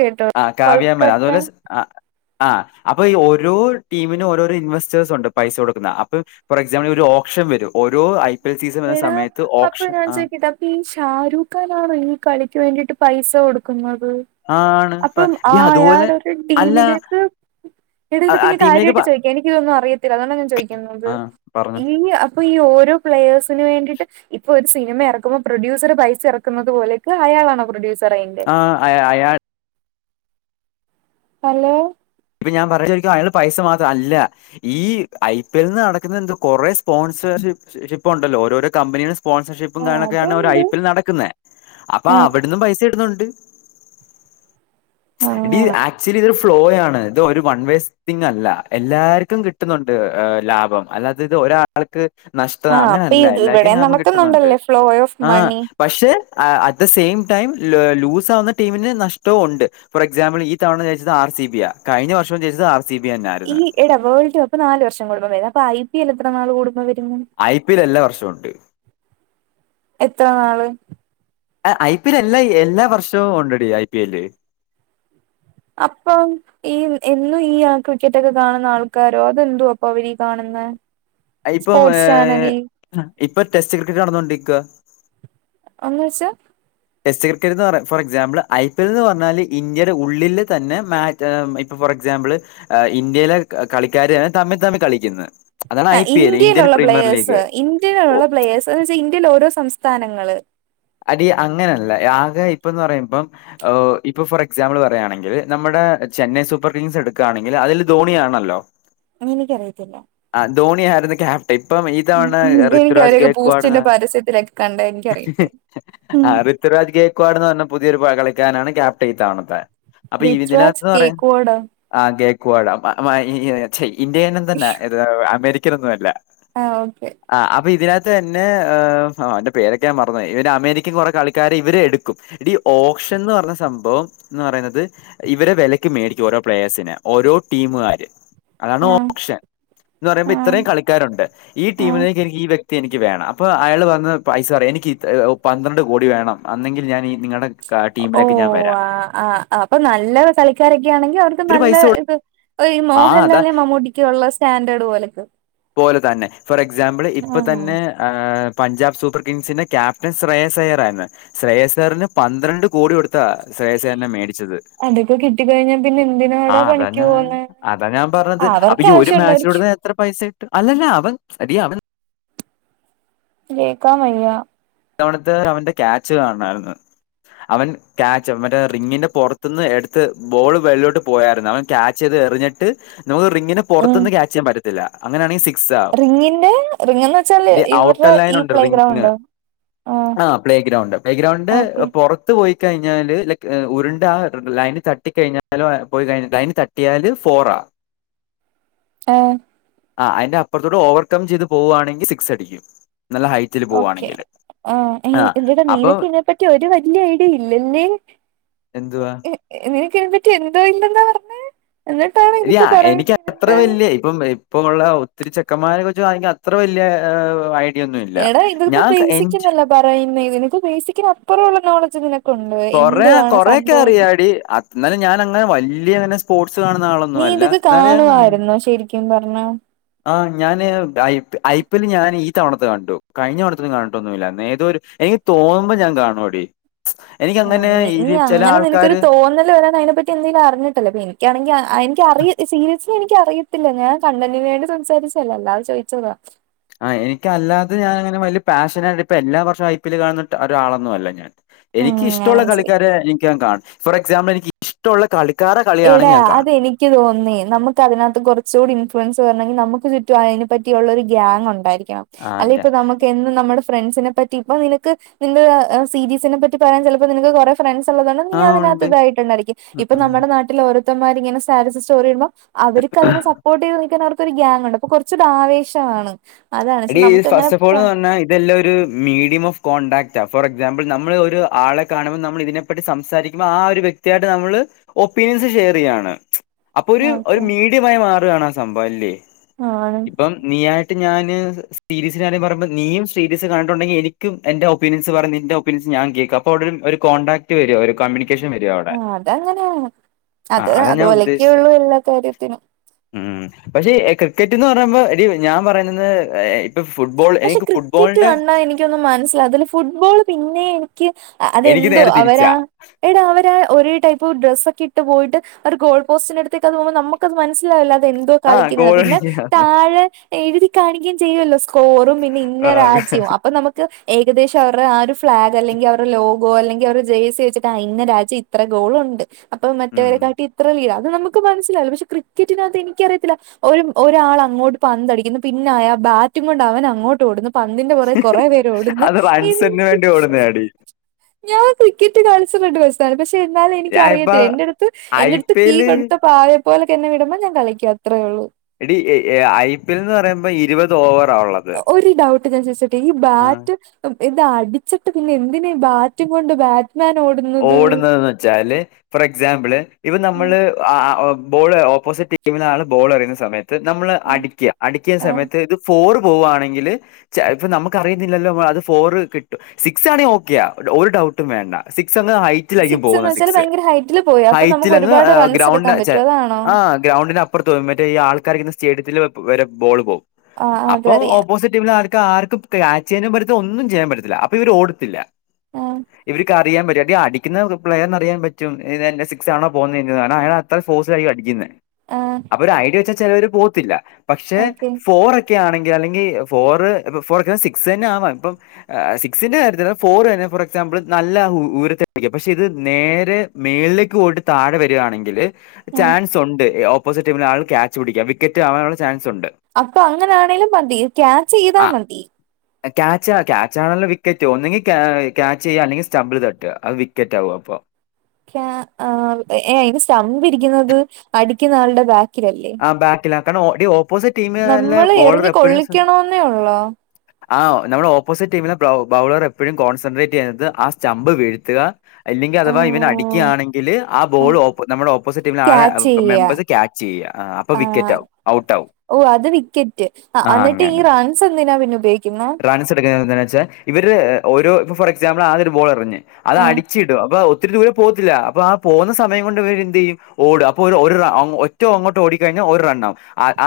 കേട്ടോ ആഹ് കാവ്യാമന കൊൽക്കട്ട അതുപോലെ സ് ആഹ് ആഹ് അപ്പൊ ഈ ഓരോ ടീമിനും ഓരോരോ ഇൻവെസ്റ്റേഴ്സ് ഉണ്ട് പൈസ കൊടുക്കുന്നെ അപ്പം ഫോർ എക്സാമ്പിൾ ഒരു ഓപ്ഷൻ വരും ഓരോ ഐ പി എൽ സീസൺ വരുന്ന എടാ സമയത്ത് അപ്പൊ ഓപ്ഷൻ ഞാൻ ആഹ് ചോദിക്കട്ടെ അപ്പൊ ഈ ഷാരൂഖ് ഖാനാണോ ഈ കളിക്ക് വേണ്ടിട്ട് പൈസ കൊടുക്കുന്നത് ആണ് പ അപ്പം എടി ആ അതുപോലെ അയാടെ ഒരു അല്ല ടീമിലേക്ക് എടാ ആ ഇതൊക്കെ ആ ഞാൻ ടീമിലേക്ക് കാര്യായിട്ട് പ ചോയിക്കാ എനിക്ക് ഇതൊന്നും അറിയത്തില്ല അതാണ്ടാ ഞാൻ ചോയിക്കുന്നത് ആഹ് പറഞ്ഞു ഈ അ പ്പ ഈ ഓരോ പ്ലഴേസ് ന് വേണ്ടിട്ട് ഇപ്പൊ ഒരു സിനിമ ഇറക്കുമ്പോ പ്രൊഡ്യൂസർ പൈസ ഇറക്കുന്നത് പോലേക്ക് അയാളണോ പ്രൊഡ്യൂസർ അയിന് ആഹ് അയാ അയാൾ ഹലോ ഇപ്പൊ ഞാൻ പറഞ്ഞോരിക്കും അയാൾ പൈസ മാത്രം അല്ല ഈ ഐ പി എൽ നിന്ന് നടക്കുന്ന എന്താ കൊറെ സ്പോൺസേയ്സ് ഷിപ്പ് ഉണ്ടല്ലോ ഓരോരോ കമ്പനിയ്ടെ ആ സ്പോൺസർഷിപ്പും കാര്യങ്ങളൊക്കെയാണ് ഒരു ഐ അതുണ്ട് പി എൽ നടക്ക്ന്നേ അപ്പാ ആ അവട്ന്നും പൈസ ഇടുന്നുണ്ട് സംഗതി അങ്ങനെ ആക്ച്വലി ഇതൊരു ഫ്ലോയാണ് ഇത് ഒരു വൺ വേസ്റ്റങ് അല്ല എല്ലാർക്കും കിട്ടുന്നുണ്ട് ലാഭം അതായത് ഇത് ഒരാ ആൾക്ക് നഷ്ടത ആ അപ്പൊ അങ്ങനെയല്ല ഇത് ഇവിടെ എല്ലാർക്കും ലാഭം കിട്ടുന്നുണ്ട് നടക്കുന്നുണ്ടല്ലേ ഫ്ലോ ഓഫ് ആഹ മണി പക്ഷെ at the same time lose ആവുന്ന ടീമിന് നഷ്ടവും ഉണ്ട് ഫോർ എക്സാംബിൾ ഈ തവണ ജയിച്ചത് ആർ സി ബി ആ കഴിഞ്ഞ വർഷം ജിച്ചത് ആർ സി ബി തന്ന ഈ ആയിരുന്നു എടാ വേൾഡ് കപ്പ് നല് വർഷം കുടുമ്പം വര അപ്പ ഐ പി എൽ എത്ര നാൾ കൂടുമ്പം വരുന്നു ഐ പി എൽ എല്ലാ വർഷ ഉണ്ട് എത്ര നാള് ഐ പി എൽ എല്ലാ എല്ലാ വർഷവും ഉണ്ടാണ്ടി ഐ പി എല് അപ്പം ഈ എന്നും ഈ ആ ക്രിക്കറ്റൊക്കെ കാണുന്ന ആൾക്കാരോ അതെന്തോ അപ്പൊ അവരി ഈ കാണുന്ന ഇപ്പം സ്പോർട്സ് ഏഹ്, ചാനലി ഇപ്പൊ ടെസ്റ്റ് ക്രിക്കറ്റ് നടന്നുകൊണ്ടിരിക്കുക എന്നുവെച്ച ടെസ്റ്റ് ക്രിക്കറ്റ് എന്ന് പറ for example I P L എന്ന് പറഞ്ഞാല് ഇന്ത്യയുടെ ഉള്ളിൽ തന്നെ മാ ഇപ്പൊ ഫോർ എക്സാമ്പിൾ ഇന്ത്യയിലെ കളിക്കാർ തമ്മിൽ തമ്മിൽ കളിക്കുന്നത് അതാണ് ആ ഐ പി എൽ ഇന്ത്യൻ ഇന്ത്യയിലുള്ള പ്രീമിയർ പ്ലേഴസ് ലീഗ് ഇന്ത്യയിലുള്ള ഒ- പ്ലേയേഴ്സ് എന്ന് വെച്ചാ ഇന്ത്യയിലെ ഓരോ സംസ്ഥാനങ്ങള് അടി അങ്ങനെയല്ല ആകെ ഇപ്പ എന്ന് പറയുമ്പം ഇപ്പോ ഫോർ എക്സാമ്പിൾ പറയുകയാണെങ്കിൽ നമ്മുടെ ചെന്നൈ സൂപ്പർ കിങ്സ് എടുക്കുകയാണെങ്കിൽ അതില് ധോണിയാണല്ലോ എനിക്കറിയത്തില്ല ആ ധോണിയ ആായിരുന്നു ക്യാ ഇപ്പം ഈ തവണ എനിക്ക് ഋഥ്വിരാജ് അവരെയൊക്കെ കേക്കു ആണ് ബൂസ്റ്റിന്റെ പരസ്യത്തിലൊക്കെ കണ്ട എനിക്കറിയത്തുള്ളൂ ആ ഉം ഋഥ്വിരാജ് കേക്കുവാണ് പറഞ്ഞ പുതിയൊരു കളിക്കാനാണ് ക്യാപ്റ്റൈ ഇ തവണത്തെ അപ്പൊ ഋത്വിരാജ് ഇതിനകത്തു പറയാൻ കേക്കുവാടോ ആ കേക്കവാട [unintelligible] ഇന്ത്യയിൽ തന്നെ അമേരിക്കനൊന്നും അല്ല ആ ഓക്കെ ആ അപ്പൊ ഇതിനകത്ത് തന്നെ അവന്റെ പേരൊക്കെ ഞാൻ മറന്നോയി ഇവര് അമേരിക്കൻ കുറെ കളിക്കാരർ ഇവരെ എടുക്കും ഇ ഈ ഓപ്ഷൻ എന്ന് പറഞ്ഞ സംഭവം എന്ന് പറയുന്നത് ഇവരെ വിലയ്ക്ക് മേടിക്കും ഓരോ പ്ലേഴ്സിന് ഓരോ ടീമുകാര് അതാണ് ആഹ് ഓപ്ഷൻ എന്ന് പറയുമ്പോ ആഹ് ഇത്രയും കളിക്കാരുണ്ട് ഈ ആഹ് ടീമിലേക്ക് എനിക്ക് ഈ വ്യ എനിക്ക് വേണം അപ്പൊ അയാൾ പറഞ്ഞ പൈസ പറയാ എനിക്ക് പന്ത്രണ്ട് കോടി വേണം അന്നെങ്കിൽ ഞാൻ ഈ നിങ്ങളുടെ ഓ ടീമിലേക്ക് ഞാൻ വരാം. ആ ആ അപ്പൊ നല്ല കളിക്കാരൊക്കെ ആണെങ്കിൽ അവർ ത് ഇത്തിരി നല്ല പൈസ കൊടു ഇത് ഈ ആ അതാ മോഹൻലാലിന്റെ മമ്മൂട്ടിക്ക് ഉള്ള സ്റ്റാൻഡേർഡ് പോലെയക്ക പോലെ തന്നെ ഫോർ എക്സാമ്പിൾ ഇപ്പൊ ആഹ് തന്നെ ഹ് പഞ്ചാബ് സൂപ്പർ കിങ്സിന്റെ ക്യാപ്റ്റൻ ശ്രയസയർ ആയിരുന്നു ശ്രേയസേറിന് പന്ത്രണ്ട് കോടി കൊടുത്താ ശ്രേയസേറിനെ മേടിച്ചത് അതൊക്കെ കിട്ടിക്കഴിഞ്ഞാൽ പിന്നെ ആ എന്തിനാടാ അതാ പണിക്ക് ഞാൻ പോവുന്ന അതാ അവർക്ക് ആവശ്യം ഉണ്ടായിരിക്കും ആവശ്യംുണ്ടായിരിക്കും ത്ര പൈസ ഇട്ട് അല്ലല്ല അവൻ എടി അവ [unintelligible] ഇത്തവണത്തെ അവന്റെ ക്യാച്ച് കാണണമായിരുന്നു അവൻ ക്യാച് മറ്റേ റിങ്ങിന്റെ പുറത്തുനിന്ന് എടുത്ത് ബോള് വെള്ളിലോട്ട് പോയായിരുന്നു അവൻ ക്യാച്ച് ചെയ്ത് എറിഞ്ഞിട്ട് നമക്ക് റിങ്ങി ന്റെ പുറത്ത് ഉം നിന്ന് ക്യാചയാൻറ്റും അങ്ങനൊണെങ്ക സിക്സ് ആവും റിങ്ങിന്റെ എടി ഔട്ടർ ലൈൻ ഉണ്ട് ആ ഉണ്ടോ ആ പ്ലേഗ്രൗണ്ട് പ്ലേ ഗ്രൗണ്ട്ന്റെ ഓക്കെ പുറ ത്ത് പോയി കഴിഞ്ഞാല് ലെക്ക്‌ ഉരുണ്ട ആ ലൈന് തട്ടി കഴിഞ്ഞാലയി ലൈന് ത കിട്ടിയാല് ഫോറാ ആഹ് ആഹ് അതിന്റെ അപ്പുറത്തോട്ട് പഓവർകം ചെയ്ത് പോവുവാണെങ്കിൽ സിക്സ് അടിക്കും നല്ല ഹൈറ്റില് ഓക്കെ പോവുവാണെങ്കില് ആഹ് ഏഹ് എടാ നീനക്കിതിനെപ്പറ്റി ഒരു വലിയ ഐഡിയ ഇല്ല അല്ലേ എന്തുവാ നിനക്ക് ഇതിനെ പറ്റി എന്തോ ഇല്ലെന്നാ പറഞ്ഞെ എടി എനിക്ക് അത്ര വല്യ ഇപ്പം ഇപ്പ ഉള്ള ഒത്തിരിച്ചെക്കന്മാരെ കുറച്ചാണങ്കി അത്ര വലിയ ഐഡിയ ഒന്നും ഇല്ല ഞാൻ എനി- പറയുമ്പോ നിനക്ക് ബേസിക്കിന് അപ്പുറം ഉള്ള നോളേഡ്ജ് നിനക്കുണ്ട് എന്തുവാണ് സംഭവം എടി അത് എന്നാലും ഞാൻ അങ്ങനെ വല്ല്യ അങ്ങനെ സ്പോർട്സ് കാണുന്ന ആളൊന്നും നീ അല്ല ഇതൊക്കെ എന്നാലും ഞാൻ കാണും കാണുമായിരുന്നോ ശരിക്കും പറഞ്ഞ ആഹ് ഞാന് ഐ ഐ പി ൽ ഞാൻ ഈ തവണത്തെ കണ്ടു കഴിഞ്ഞ തവണത്തയൊന്നും കണ്ടിട്ടൊന്നുമില്ലായിരുന്നു ഏതൊ ഒരു എ- തോന്നുമ്പോ ഞാൻ കാണുടി എനിക്ക് ആഹ് നീ അങ്ങനെ നിനക്കൊരു ആൾക്കാര് തോന്നല് വരാൻ അതിനെപ്പറ്റി എന്തെങ്കിലും അറിഞ്ഞിട്ടല്ലോ ഇപ്പ - എനിക്കാണെങ്കിൽ എനിക്ക് അറിയ സീരിയസില് എനിക്ക് അറിയത്തില്ല ഞാൻ കണ്ടന്റിന് വേണ്ടി സംസാരിച്ചു അല്ലാതെ ചോദിച്ചതാ ആഹ് എനിക്കല്ലാതെ ഞാൻ അങ്ങനെ വലിയ പാഷനായിട്ട ഇപ്പൊ എല്ലാ വർഷവും ഐ പി ൽ കാണുന്ന ഒരാളൊന്നും അല്ല ഞാൻ ഉം എനിക്ക് ഞാൻ ഇഷ്ടുള്ള മനസ്സിലാക്കി കളിക്കാരെ എനിക്ക് ഞാൻ കാണും ഫോർ എക്സാമ്പിൾ എനിക്ക് ഇഷ്ടമുള്ള കളി എടാ അതെനി- എനിക്ക് തോന്നുന്നേ നമ്മുക്ക് അതിനകത്ത് കുറച്ചുകൂടി ഇൻഫ്ലുവൻസ് വരണമെങ്കിൽ നമ്മുക്ക് ചുറ്റും അതിനെ പറ്റിയുള്ള ഒരു ഗ്യാങ് ഉണ്ടായിരിക്കണം ആ അല്ലെ ഞാ- ഇപ്പൊ നമ്മുക്ക് എന്ന് നമ്മുടെ ഫ്രണ്ട്സിനെ പറ്റി ഇപ്പ നിനക്ക് നിങ്ങള് സീരീസിനെ പറ്റി പറയാൻ ചിലപ്പോ നിനക്ക് കുറെ ഫ്രണ്ട്സ് ഉള്ളത് കൊണ്ട് നീ ആ അതിനകത്ത് ഉണ്ട് ഇതായിട്ടണ്ടായിരിക്കും ഇപ്പം നമ്മുടെ ഉം നാട്ടിൽ ഓരോത്തമാര് ഇങ്ങനെ സ്റ്റാറ്റസ് സ്റ്റോറി ഇടുമ്പം അവർക്ക് അതിനെ സപ്പോർട്ട് ചെയ്ത് നിൽക്കാൻ അവർക്കൊരു ഗ്യാങ് ഉണ്ട് അപ്പൊ കുറച്ച് ഒരു ആവേശമാണ് അതാണ് പക്ഷെ എടി ഇത് നമുക്ക് അങ്ങനെ ഫസ്റ്റ് ഓഫ്ഓൾ എന്ന് പറഞ്ഞാ ഇതെല്ലാം ഒരു മീഡിയം ഓഫ് കോൺടാക്റ്റാ ഫോർ എക്സാമ്പിൾ നമ്മൾ ഒരു ആളെ കാണുമ്പോൾ നമ്മൾ ഇതിനെ സംസാരിക്കുമ്പോ ആ ഒരു വ്യക്തിയായിട്ട് നമ്മള് ഒപ്പീനിയൻസ് ഷെയർ ചെയ്യാണ് അപ്പൊ ഒരു ഓക്കെ ഒരു മീഡിയമായി മാറുകയാണ് ആ സംഭവം അല്ലേ ആണ് അപ്പം നീ ആയിട്ട് ഞാന് സീരീസ് ഞാന് പറമ്പോ നീയും സീരീസ് കണ്ടിട്ടുണ്ടെങ്കി എനിക്കും എന്റെ ഒപ്പീനിയൻസ് പറ നിന്റെ ഒപ്പീനിയൻസ് ഞാനും കേൾക്കാം അപ്പൊ അവിടെ ഒരു കോൺടാക്ട് വരും ഒരു കമ്മ്യൂണി.. വെക്കേഷൻ വരുവോ ആഹ് അതങ്ങനെയാ അതാ ഞാൻ ഉദ്ദേശിച്ചത് അതോലെക്കെയുള്ളൂ എല്ലാ കാര്യത്തിനും ഉം പക്ഷെ ക്രിക്കറ്റ് എന്ന് പറയുമ്പോ എടീ ഞാൻ പറയുന്നത് ഏഹ് ഫുട്ബോൾ എനിക്ക് ഫുട്ബോളിന്റെ എനിക്കു ഒന്നും മനസ്സിലാവത്തില്ല ഫുട്ബോൾ പിന്നെയും എനിക്ക് എനിക്ക് അതെന്തോ നേരെ അവരാ തിരിച്ചാ എടാ അവര് ആ ഒരേ ടൈപ്പ് ഡ്രസ്സ് ഒക്കെ ഇട്ട് പോയിട്ട് അവര് ഗോൾ പോസ്റ്റിനടുത്തേക്ക് അത് പോകുമ്പോ നമ്മുക്ക് അത് മനസ്സിലാവില്ല അത് എന്തോ ആ കളിക്കുന്നതെന്ന് ഗോൾ പിന്നെ അടിക്കുക താഴെ എഴുതി കാണിക്കുകയും ചെയ്യുമല്ലോ പോറും പിന്നെ ഇന്ന രാജ്യം അപ്പൊ നമ്മുക്ക് ഏകദേശം അവരുടെ ആ ഒരു ഫ്ളാഗ് അല്ലെങ്കിൽ അവരുടെ ലോഗോ അല്ലെങ്കിൽ അവരുടെ ഒരു ജേഴ്സി വെച്ചിട്ട് ഇന്ന രാജ്യം ഇത്ര ഗോളുണ്ട് അപ്പൊ ഉം. മറ്റവരെ കാട്ടി ഇത്ര വീഴാം അത് നമ്മുക്ക് നമ്മുക്ക് മനസ്സിലാവില്ല പക്ഷെ ക്രിക്കറ്റിനകത്ത് എനിക്കറിയത്തില്ല ഒരു ഒരാൾ അങ്ങോട്ട് പന്തടിക്കുന്നു പിന്നെ അയാൾ ബാറ്റ് ബാറ്റും കൊണ്ട് അവൻ അങ്ങോട്ട് ഓടുന്നു പന്തിന്റെ പുറകേ കുറേ പേര് ഓടുന്നു അത് റൺസിന് എന്ത് വേണ്ടി ഓടുന്ന അടി ഞാൻ ക്രിക്കറ്റ് [unintelligible] പക്ഷെ എന്നാലും എനിക്ക് ഒരുപക്ഷെ എന്താണെന്നു എനിക്ക് ഞാനിപ്പ അറിയത്തില്ല എന്റെ അടുത്ത് ഐ എന്റെ അടുത്ത് പി കീ എല് കൊടുത്ത പാവയെ പോലെ തന്നെ വിടുമ്പൊ ഞാൻ കളിക്കും അഅത്രേ ഉള്ളൂ എടീ ഐ പി എൽ എന്ന് പറയുമ്പൊ ഇരുപത് ഓവറാ ഉള്ളത് ഒരു ഡൌട്ട് ഞാൻ ചോദിച്ചോട്ടെ ഈ ബാറ്റ് ഇത് അടിച്ചിട്ട് പിന്നെ എന്തിനാ ഈ ബാറ്റും കൊണ്ട് ബാ മാൻ ഓടുന്നത് ഓടുന്നതെന്ന് വെച്ചാല് ഫോർ എക്സാമ്പിള് ഇത് നമ്മള് ആഹ് ആഹ് ബോള് ഓപ്പോസിറ്റ് ടീമിനാണ് ബോൾ എറിയുന്ന സമയത്ത് ത് നമ്മള് അടിക്കുക അടിക്കുന്ന ആഹ് സമയത്ത് ഇത് ഫോർ പോവുകവാണെങ്കില് ചെലപ്പൊ നമുക്കറിയത്തില്ലല്ലൊ അത് ഫോർ കിട്ടും സിക്സ് ആണെങ്കിൽ ഓക്കയാ ഒരു ഡൗട്ടും വേണ്ട സിക്സ് അങ്ങ് ഹൈ റ്റിലായിരിക്കും എന്ന് പോവുന്ന വെച്ചാൽ സിക്സ് ഭയങ്കര ഹൈറ്റിൽ പോയി അപ്പൊ നമുക്ക് ഹൈറ്റിലങ്ങ് ഒരുപാട് റൺസ് ഗ്രൗണ്ട് എടുക്കാൻ ചെ പറ്റും അതാണോ ആഹ് ഗ്രൗണ്ടിന് അപ്പറത്ത് മറ്റേ ഈ ആൾക്കാർ ഇരിക്കുന്ന സ്റ്റേഡിയത്തിൽ വരെ ബോള് പോകും ആഹ് അപ്പം അതറിയാം ഓപ്പോസിറ്റ് ടീമിൽ ആർക്കാ ആർക്കും ക്യാച്ച് ചെയ്യാൻ പറ്റത്തില്ല ഒന്നും ചെയ്യാൻ പറ്റത്തില്ല അപ്പൊ ഇവർ ഓടത്തില്ല ആഹ്.. ഇവർക്ക് അറിയാൻ പറ്റും എടീ അടിക്കുന്ന പ്ലെയറിന് അറിയാൻ പറ്റും സിക്സ് ആണോ പോകുന്നേന്ന്‌ കാരണം അയാൾ അത്ര ഫോഴ്സിലായിരിക്കും അടിക്കുന്നെ ആഹ് അപ്പൊ ഒരു ഐഡിയ വെച്ചാ ചെ ലവര് പോകത്തില്ല പക്ഷെ ഓക്കെ ഫോർഅ ടി ക്കെ ആണെങ്കിൽ അല്ലെങ്കിൽ ഫോറ് ഫോർ സിക്സ് തന്നെ ആവാ ഇപ്പം സിക്സിന്റെ കാര്യത്തില് ഫോർ തന്നെ ഫോർ എക്സാമ്പിൾ നല്ല ഉയരത്തിയാരിക്കും പക്ഷെ ഇത് നേരെ മേളിലേക്ക് പോയിട്ട് താഴെ വരികാണെങ്കില് ആഹ് ചാൻസ് ഒണ്ട് ഓപ്പോസിറ്റ് ടീമിൽ ആൾ ക്യാച്ച് പിടിക്കാം വിക്കറ്റ് ആവാനുള്ള ചാൻസ് ഒണ്ട് അപ്പൊ അങ്ങനാണേലും മതി ക്യാച്ചെയ്താ ആ മതി ക്യാച്ച് ക്യാച്ച് ആണല്ലോ വിക്കറ്റ് ഒന്നെങ്കിൽ ക്യാ ച്ച് ചെയ്യാ അല്ലെങ്കിൽ സ്റ്റംബിൾ തട്ട അത് വിക്കറ്റ് ആവും അപ്പൊ ക്യാ ആഹ് ഏഹ് അതിന് സ്റ്റമ്പിരിക്കുന്നത് അടിക്കുന്ന ആളുടെ ബാക്കിലല്ലേ ബാക്കില കാരണം ടി ഓപ്പോസിറ്റ് ടീമ് നല്ല നമ്മള് ബോളർ എറിഞ്ഞ് എപ്പൊഴും കൊള്ളിക്കണോന്നേ ഒള്ളോ ആഹ് നമ്മുടെ ഓപ്പോസിറ്റ് ടീമിലെ ബൗളർ എപ്പോഴും കോൺസെൻട്രേറ്റ് ചെയ്യുന്നത് ആ സ്റ്റമ്പ് വീഴ്ത്തുക അല്ലെങ്കിൽ അഥവാ ഇവന് ആഹ് അടിക്കുയാണെങ്കില് ആഹ് ബോൾ നമ്മുടെ ഓപ്പോസിറ്റ് ടീമിൽ ആളെ ക്യാച്ച് ചെയ്യാ മെമ്പേഴ്സ് ക്യാച്ച് ചെയ്യുക ആ, അപ്പൊ വിക്കറ്റ് ആഹ് ആവും ഔട്ട് ആവും ഓ അത് വിക്കറ്റ് ആഹ് ആ എന്നിട്ട് ഈ അങ്ങനെ റൺസ് എന്തിനാ പിന്നെ ഉപയോഗി റൺസ് എടുക്കുന്നുന്നത് എന്തിന് വെച്ചാൽ ഇവര് ഓരോ ഫോർക്സാമ്പിൾ ആദ്യൊരു ബോൾ എറിഞ്ഞ് അത് ആഹ് അടിച്ചിടും അപ്പൊ ഒ ഒത്തിരി ദൂരം പോകത്തില്ല അപ്പൊ ആ പോകുന്ന സമയം കൊണ്ട് ഇ വര് എന്ത് ചെയ്യും ഓടും അപ്പൊ ഒര് റൗണ്ട് ഒറ്റ ഏറ്റവും അങ്ങോട്ട് ഓടിക്കഴിഞ്ഞാൽ ഒരു റണ്ണാവും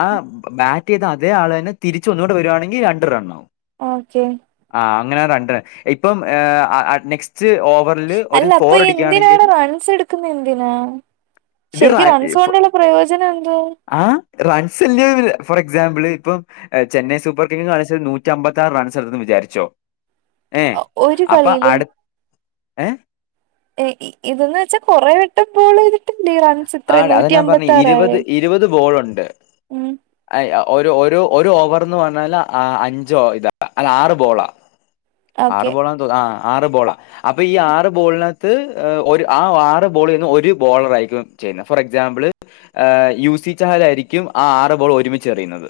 ആഹ് ബാറ്റ് ചെയ്ത അതേ ആൾ തന്നെ തിരിച്ചൊന്നൂടെ വരുവാണെങ്കിൽ രണ്ട് റണ്ണാവും ഓക്കെ ആഹ് അങ്ങനരണ്ട്റൺ ഇപ്പം നെക്സ്റ്റ് ഓവർ അല്ല അപ്പൊ എന്തിനാണ് റൺസ് എടുക്കുന്നഎന്തിനാ ഇത് ശരിക്കും റൺ റൺസ് കൊണ്ടുള്ള പ്രയോജനം എന്തോ ആഹ് റൺസ് അല്ലെ ഫോർ എക്സാമ്പിൾ ഇപ്പം ചെന്നൈ സൂപ്പർ കിങ് കളിച്ച നൂ റ്റിഅമ്പത്തി ആറ് റൺസ് എടുത്തൂ ന്ന് വിചാരിച്ചോ ആഹ് ഒരു അപ്പൊ കളിയിലും അടു ഏ ഏഹ് ഇതെന്ന് വെച്ചാ കൊറേ വട്ടം ബോളെയ്തിട്ടല്ലീ റൺ ആഹ് ടാ അതാ ഞാൻ പറഞ്ഞെ ഇരുപത് ഇരുപത് ബോളുണ്ട് ഉം അഹ് ഒരു ഒരു ഓവർന്ന് പറഞ്ഞാല് അഞ്ചോ ഇതാ അല്ല ആറ് ബോളാ ഓക്കെ ആറ് ബോളാന്ന് തോന്നണ് ആഹ് ആറ് ബോള അപ്പൊ ഈ ആറ് ബോളിനകത്ത് ഒരു ആ ആറ് ബോളീന്ന് ഒരു ബോളറായിരിക്കും ചെയ്യുന്നത് ഫോർ എക്സാമ്പിൾ ആ യുസി ചഹൽ ആയിരിക്കും ആ ആറ് ബോൾ ഒരുമിച്ചച്ച് എറിയുന്നത്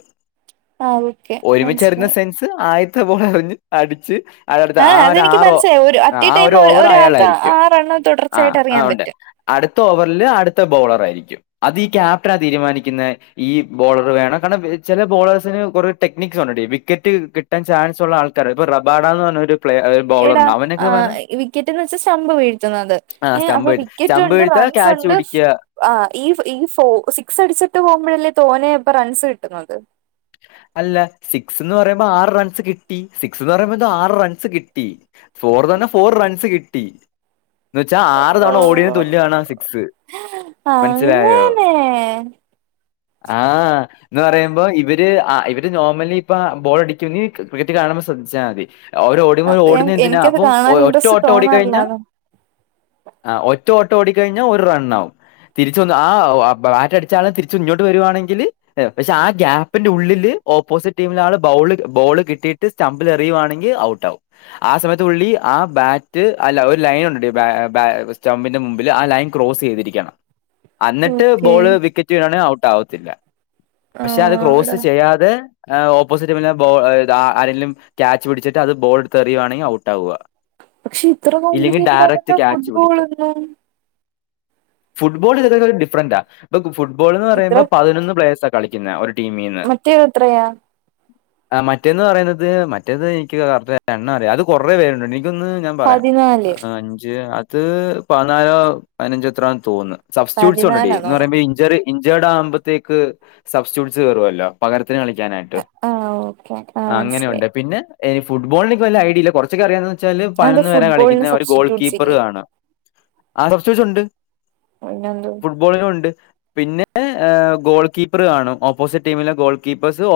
ആ ഓക്കെ ഒരുമിച്ചറിുന്ന മനസ്സിലായി സെൻസ് ആയത്തെ പോലെ അറിഞ്ഞ് അടിച്ച് അള അടുത്ത് ആ അതെനിക്ക് ആറ് മനസ്സിലായി ഒരു അറ്റ് എ ആ ടൈം ഒരു ഓവർ ഒരാൾക്ക് ആ അയാളായിരിക്കും റണ്ണ് ആ തുടർച്ചയായിട്ട് ആ എറിയാൻ ഉണ്ട് പറ്റും അടുത്ത ഓവറില് അടുത്ത ബൗളർ ആയിരിക്കും അത് ഈ ക്യാപ്റ്റനാ തീരുമാനിക്കുന്നെ ഈ ബോളർ വേണം കാരണം ചില ബോളേഴ്സിന് കൊറെ ടെക്നിക്സ് ഉണ്ട വിക്കറ്റ് ക ഏറ്റവും ചാൻസ് ഉ ആൾക്കർ ഇപ്പൊ റബാഡാ എന്ന് പറഞ്ഞ ഒരു പ്ലയെർ എടാ ആ വിക്കറ്റ്ന്ന് വെച്ചാ ശമ്പ് വീഴ്ത്തുന്നത് ഏ അപ്പൊ സ്റ്റംപ് വിക്കറ്റ് സ്റ്റംപ് ഉണ്ട് വീഴ്ത്തുക റൺസ് ക്യാച്ച് ഉണ്ട് പിടിക്കുക ആ ഈ ഈ ഫ സിക്സ് അടിച്ചിട്ട് പോകുമ്പോഴല്ലേ തോനെ അപ്പ റൺസ് കിട്ടുന്നത് അല്ല സിക്സ് എന്ന് പറയുമ്പോ ആറ് റൺസ് കിട്ടി സിക്സ് എന്ന് പറയുമ്പോ ആറ് റൺസ് കിട്ടി ഫോർ ന്നറഞ്ഞ ഫോർ റൺസ് കിട്ടി എന്ന് വെച്ചാൽ ആറ് ഓ, തവണ ഓടിയന് തുലിയാണ് ആ സിക്സ് മനസ്സിലായോ അങ്ങനെ ആഹ എന്ന് പറയുമ്പോ ഇവ ഇവര് നോർമലി ഇപ്പ ബോൾ അടിക്കും ക്രിക്കറ്റ് കാണുമ്പോൾ ശ്രദ്ധിച്ചാൽ മതി അവരോഓടിമ്പോ അത് ഞാൻ- ഓടുന്ന എന്തിനാ എനിക്കത് അപ്പൊ കാണാൻ ഒറ്റോ ഇൻട്രസ്റ്റ് ഓട്ടോ ഓടികഴിഞ്ഞ തോന്നാറില്ല അതാ ആ് ഒറ്റ ഓട്ടം ഓടി കഴിഞ്ഞാൽ ഒരു റണ്ണ ആവും തിരിച്ചൊ ആ വാറ്റടിച്ച ആള തിരിച്ചുഞ്ഞങ്ങോട്ട് വരുവാണെങ്കിൽ പക്ഷെ ആ ഗ്യാപ്പ് ന്റെ ഉള്ളിൽ ഓപ്പോസിറ്റ് ടീമില ആള് ബോള് ബോള് കിട്ടിയിട്ട് സ്റ്റംമ്പിൽ എറിയുവാണെങ്കിൽ ഔട്ട് ആകും ആ സമയതുള്ളി ആ ബാറ്റ് അല്ല ഒരു ലൈൻ ഉണ്ട് സ്റ്റമ്പിന്റെ മുമ്പിൽ ആ ലൈൻ ക്രോസ് ചെയ്തിരിക്കയാണ് എന്നിട്ട് ഓക്കെ ബോള് വിക്കറ്റ് കണ ഔട്ട് ആവത്തില്ല ആ പക്ഷെ അത് എടാ യാതെ ഓപ്പോസിറ്റ് വല്ല ബോൾ ആരെങ്കിലും ക്യാച്ച് പിടിച്ചിട്ട് അത് ബോൾ എത്തെറിയുവാണെങ്കിൽ ഔട്ട് ആവുക പക്ഷെ ഇത്ര ഇല്ലെങ്കിൽ കോംപ്ലിക്കേറ്റഡ ഡയറക്റ്റ് ആല്ല ക്യാച്ച് ഫുട്ബോൾ പിടിക്കും എന്ത് ഫുട്ബോൾ ഇതൊക്കെ ഡിഫറന്റാ ഇപ്പൊ ഫുട്ബോൾ എന്ന് ഇത്ര പറയുമ്പോ പതിനൊന്ന് പ്ലെയഴസ്ക്കെ കളിക്കുന്ന ഒരു ടീമീന്ന് മറ്റേ എത്രയാ ആ മറ്റേന്ന് പറയുന്നത് മറ്റേത് എനിക്ക് കറക് എണ്ണ അറിയാം അത് കുറെേ പേരുണ്ട് എനിക്കൊന്ന് പറയാം പതിനാല് അഞ്ച് അത് പതിനാലോ പതിനഞ്ച എത്രന്ന് തോന്നുന്ന് സബ്സ്റ്റ്യൂട്ടസ്ണ്ട്ണ്ടടടി പതിനാലാ എന്ന് തോന്നുന്നു പറയുമ്പോ ഇഞ്ചർ ഇഞ്ചഡ ആുമ്പത്തേക്ക് സബ്സ്റ്റ്യൂട്ട്സ് കേറുവല്ലോ പകരത്തിന് കളിക്കാനായിട്ട് ആ ഓക്കെ ആ അങ്ങനെയുണ്ട് മനസ്സിലായി പിന്നെ എനി ഫുട്ബോളിനനിക്ക് വല്ല ഐഡിയയില്ല കുറച്ചൊക്കെ അറിയാന്ന് വെച്ചാല് അതെന്താ പതിനൊന്ന് വരെ ഫുട്ബോളിന് കളിക്കുന്ന ഒരു ഗോൾ സബ്സ്റ്റിറ്റ്യൂട്ട്സ് കീപ്പർ ഇല്ലേ കാണാ ആ കുറച്ചിച്ചുണ്ട് പിന്നെന്ത് ഫുട്ബോളും ഉണ്ട് പിന്നെ ഗോൾ കീപ്പർ കാണും ഓപ്പോസിറ്റ് ടീമിലെ ഗോൾ കീപ്പേഴ്സ്